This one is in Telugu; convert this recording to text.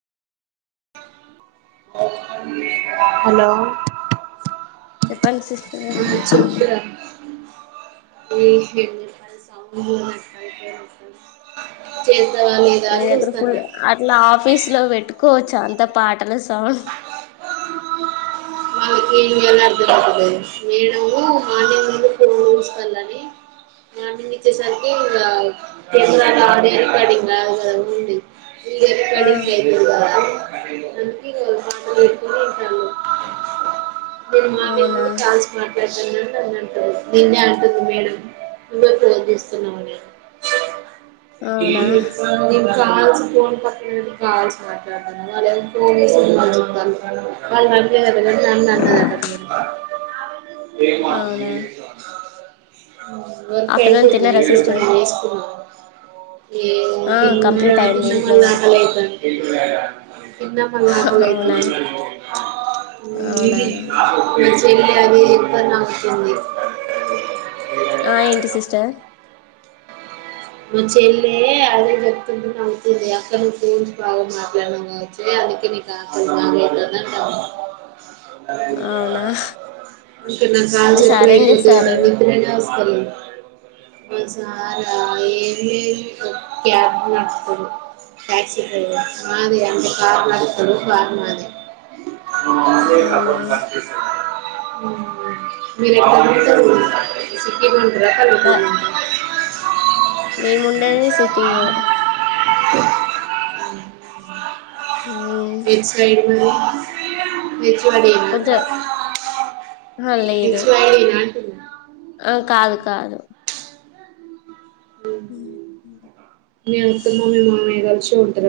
హలో చెప్పండి సిస్టర్ ఆ చెపూరా స న దగ్గర ఫుల్ అట్లా ఆఫీస్ లో పెట్టుకోవచ్చు అంత పాటల సౌండ్ వానకి ఎలా అర్థపవుతు మేడ మాన్ందు పరు చూసుకలని ఆ నిండి ఇచ్చేసరికి ఇ ఆడ ఏర్ పడి కద ఉండి ఆ ఇక్కడి కునింటా నేను మామ ముందు అవునా కాల్సి మా ంట దీన్నే అంటుంది మేడం నువ్వే ప్రోత్నిస్తున్నావు నేను అవునా కా పో ప కా మాట్ అ అన్నదట అవునా [unintelligible] వర్క్ ఆఫ్టర్నూన్ అయిన తిన్నారా ఎప్పు ప సిస్టర్ వసుకు ఆ ఏన్న కంప్లీట్ అయింది అటి్యషన్ ఇంట్లో వరకు మలాకలైత విన్న పంగలు అయితు అవునా అవునా మ చెల్లిి అది ఎక్కుడ నాకుస్తుంది ఆ ఏంటి సిస్టర్ మంచిల్ళలే అదే చెప్తుంట అవుతుంది అక్కడ ను ఫన్ బాగా మాట్లాడన కావచ్చతే [unintelligible] అవునా ఇంకా నా కాల్చ మీ ఎప్పుడ సార్ ఏం అయిపోతే నా చేస్తారు మత్రైన సలా ఏది క్యాబ్ నస్తడు టక్స డైవ మాది అంత కార్ మా చలు కార్ మాది అవునా [unintelligible] మీ [unintelligible] రఫలు గుంది మేముండేది సిటీయే అ వచవడినా కొంచెం ఆ, లేదు నివానా ఆ కాదు కాదు మీత్త మామే మామే గల్ చీ ఉంటారు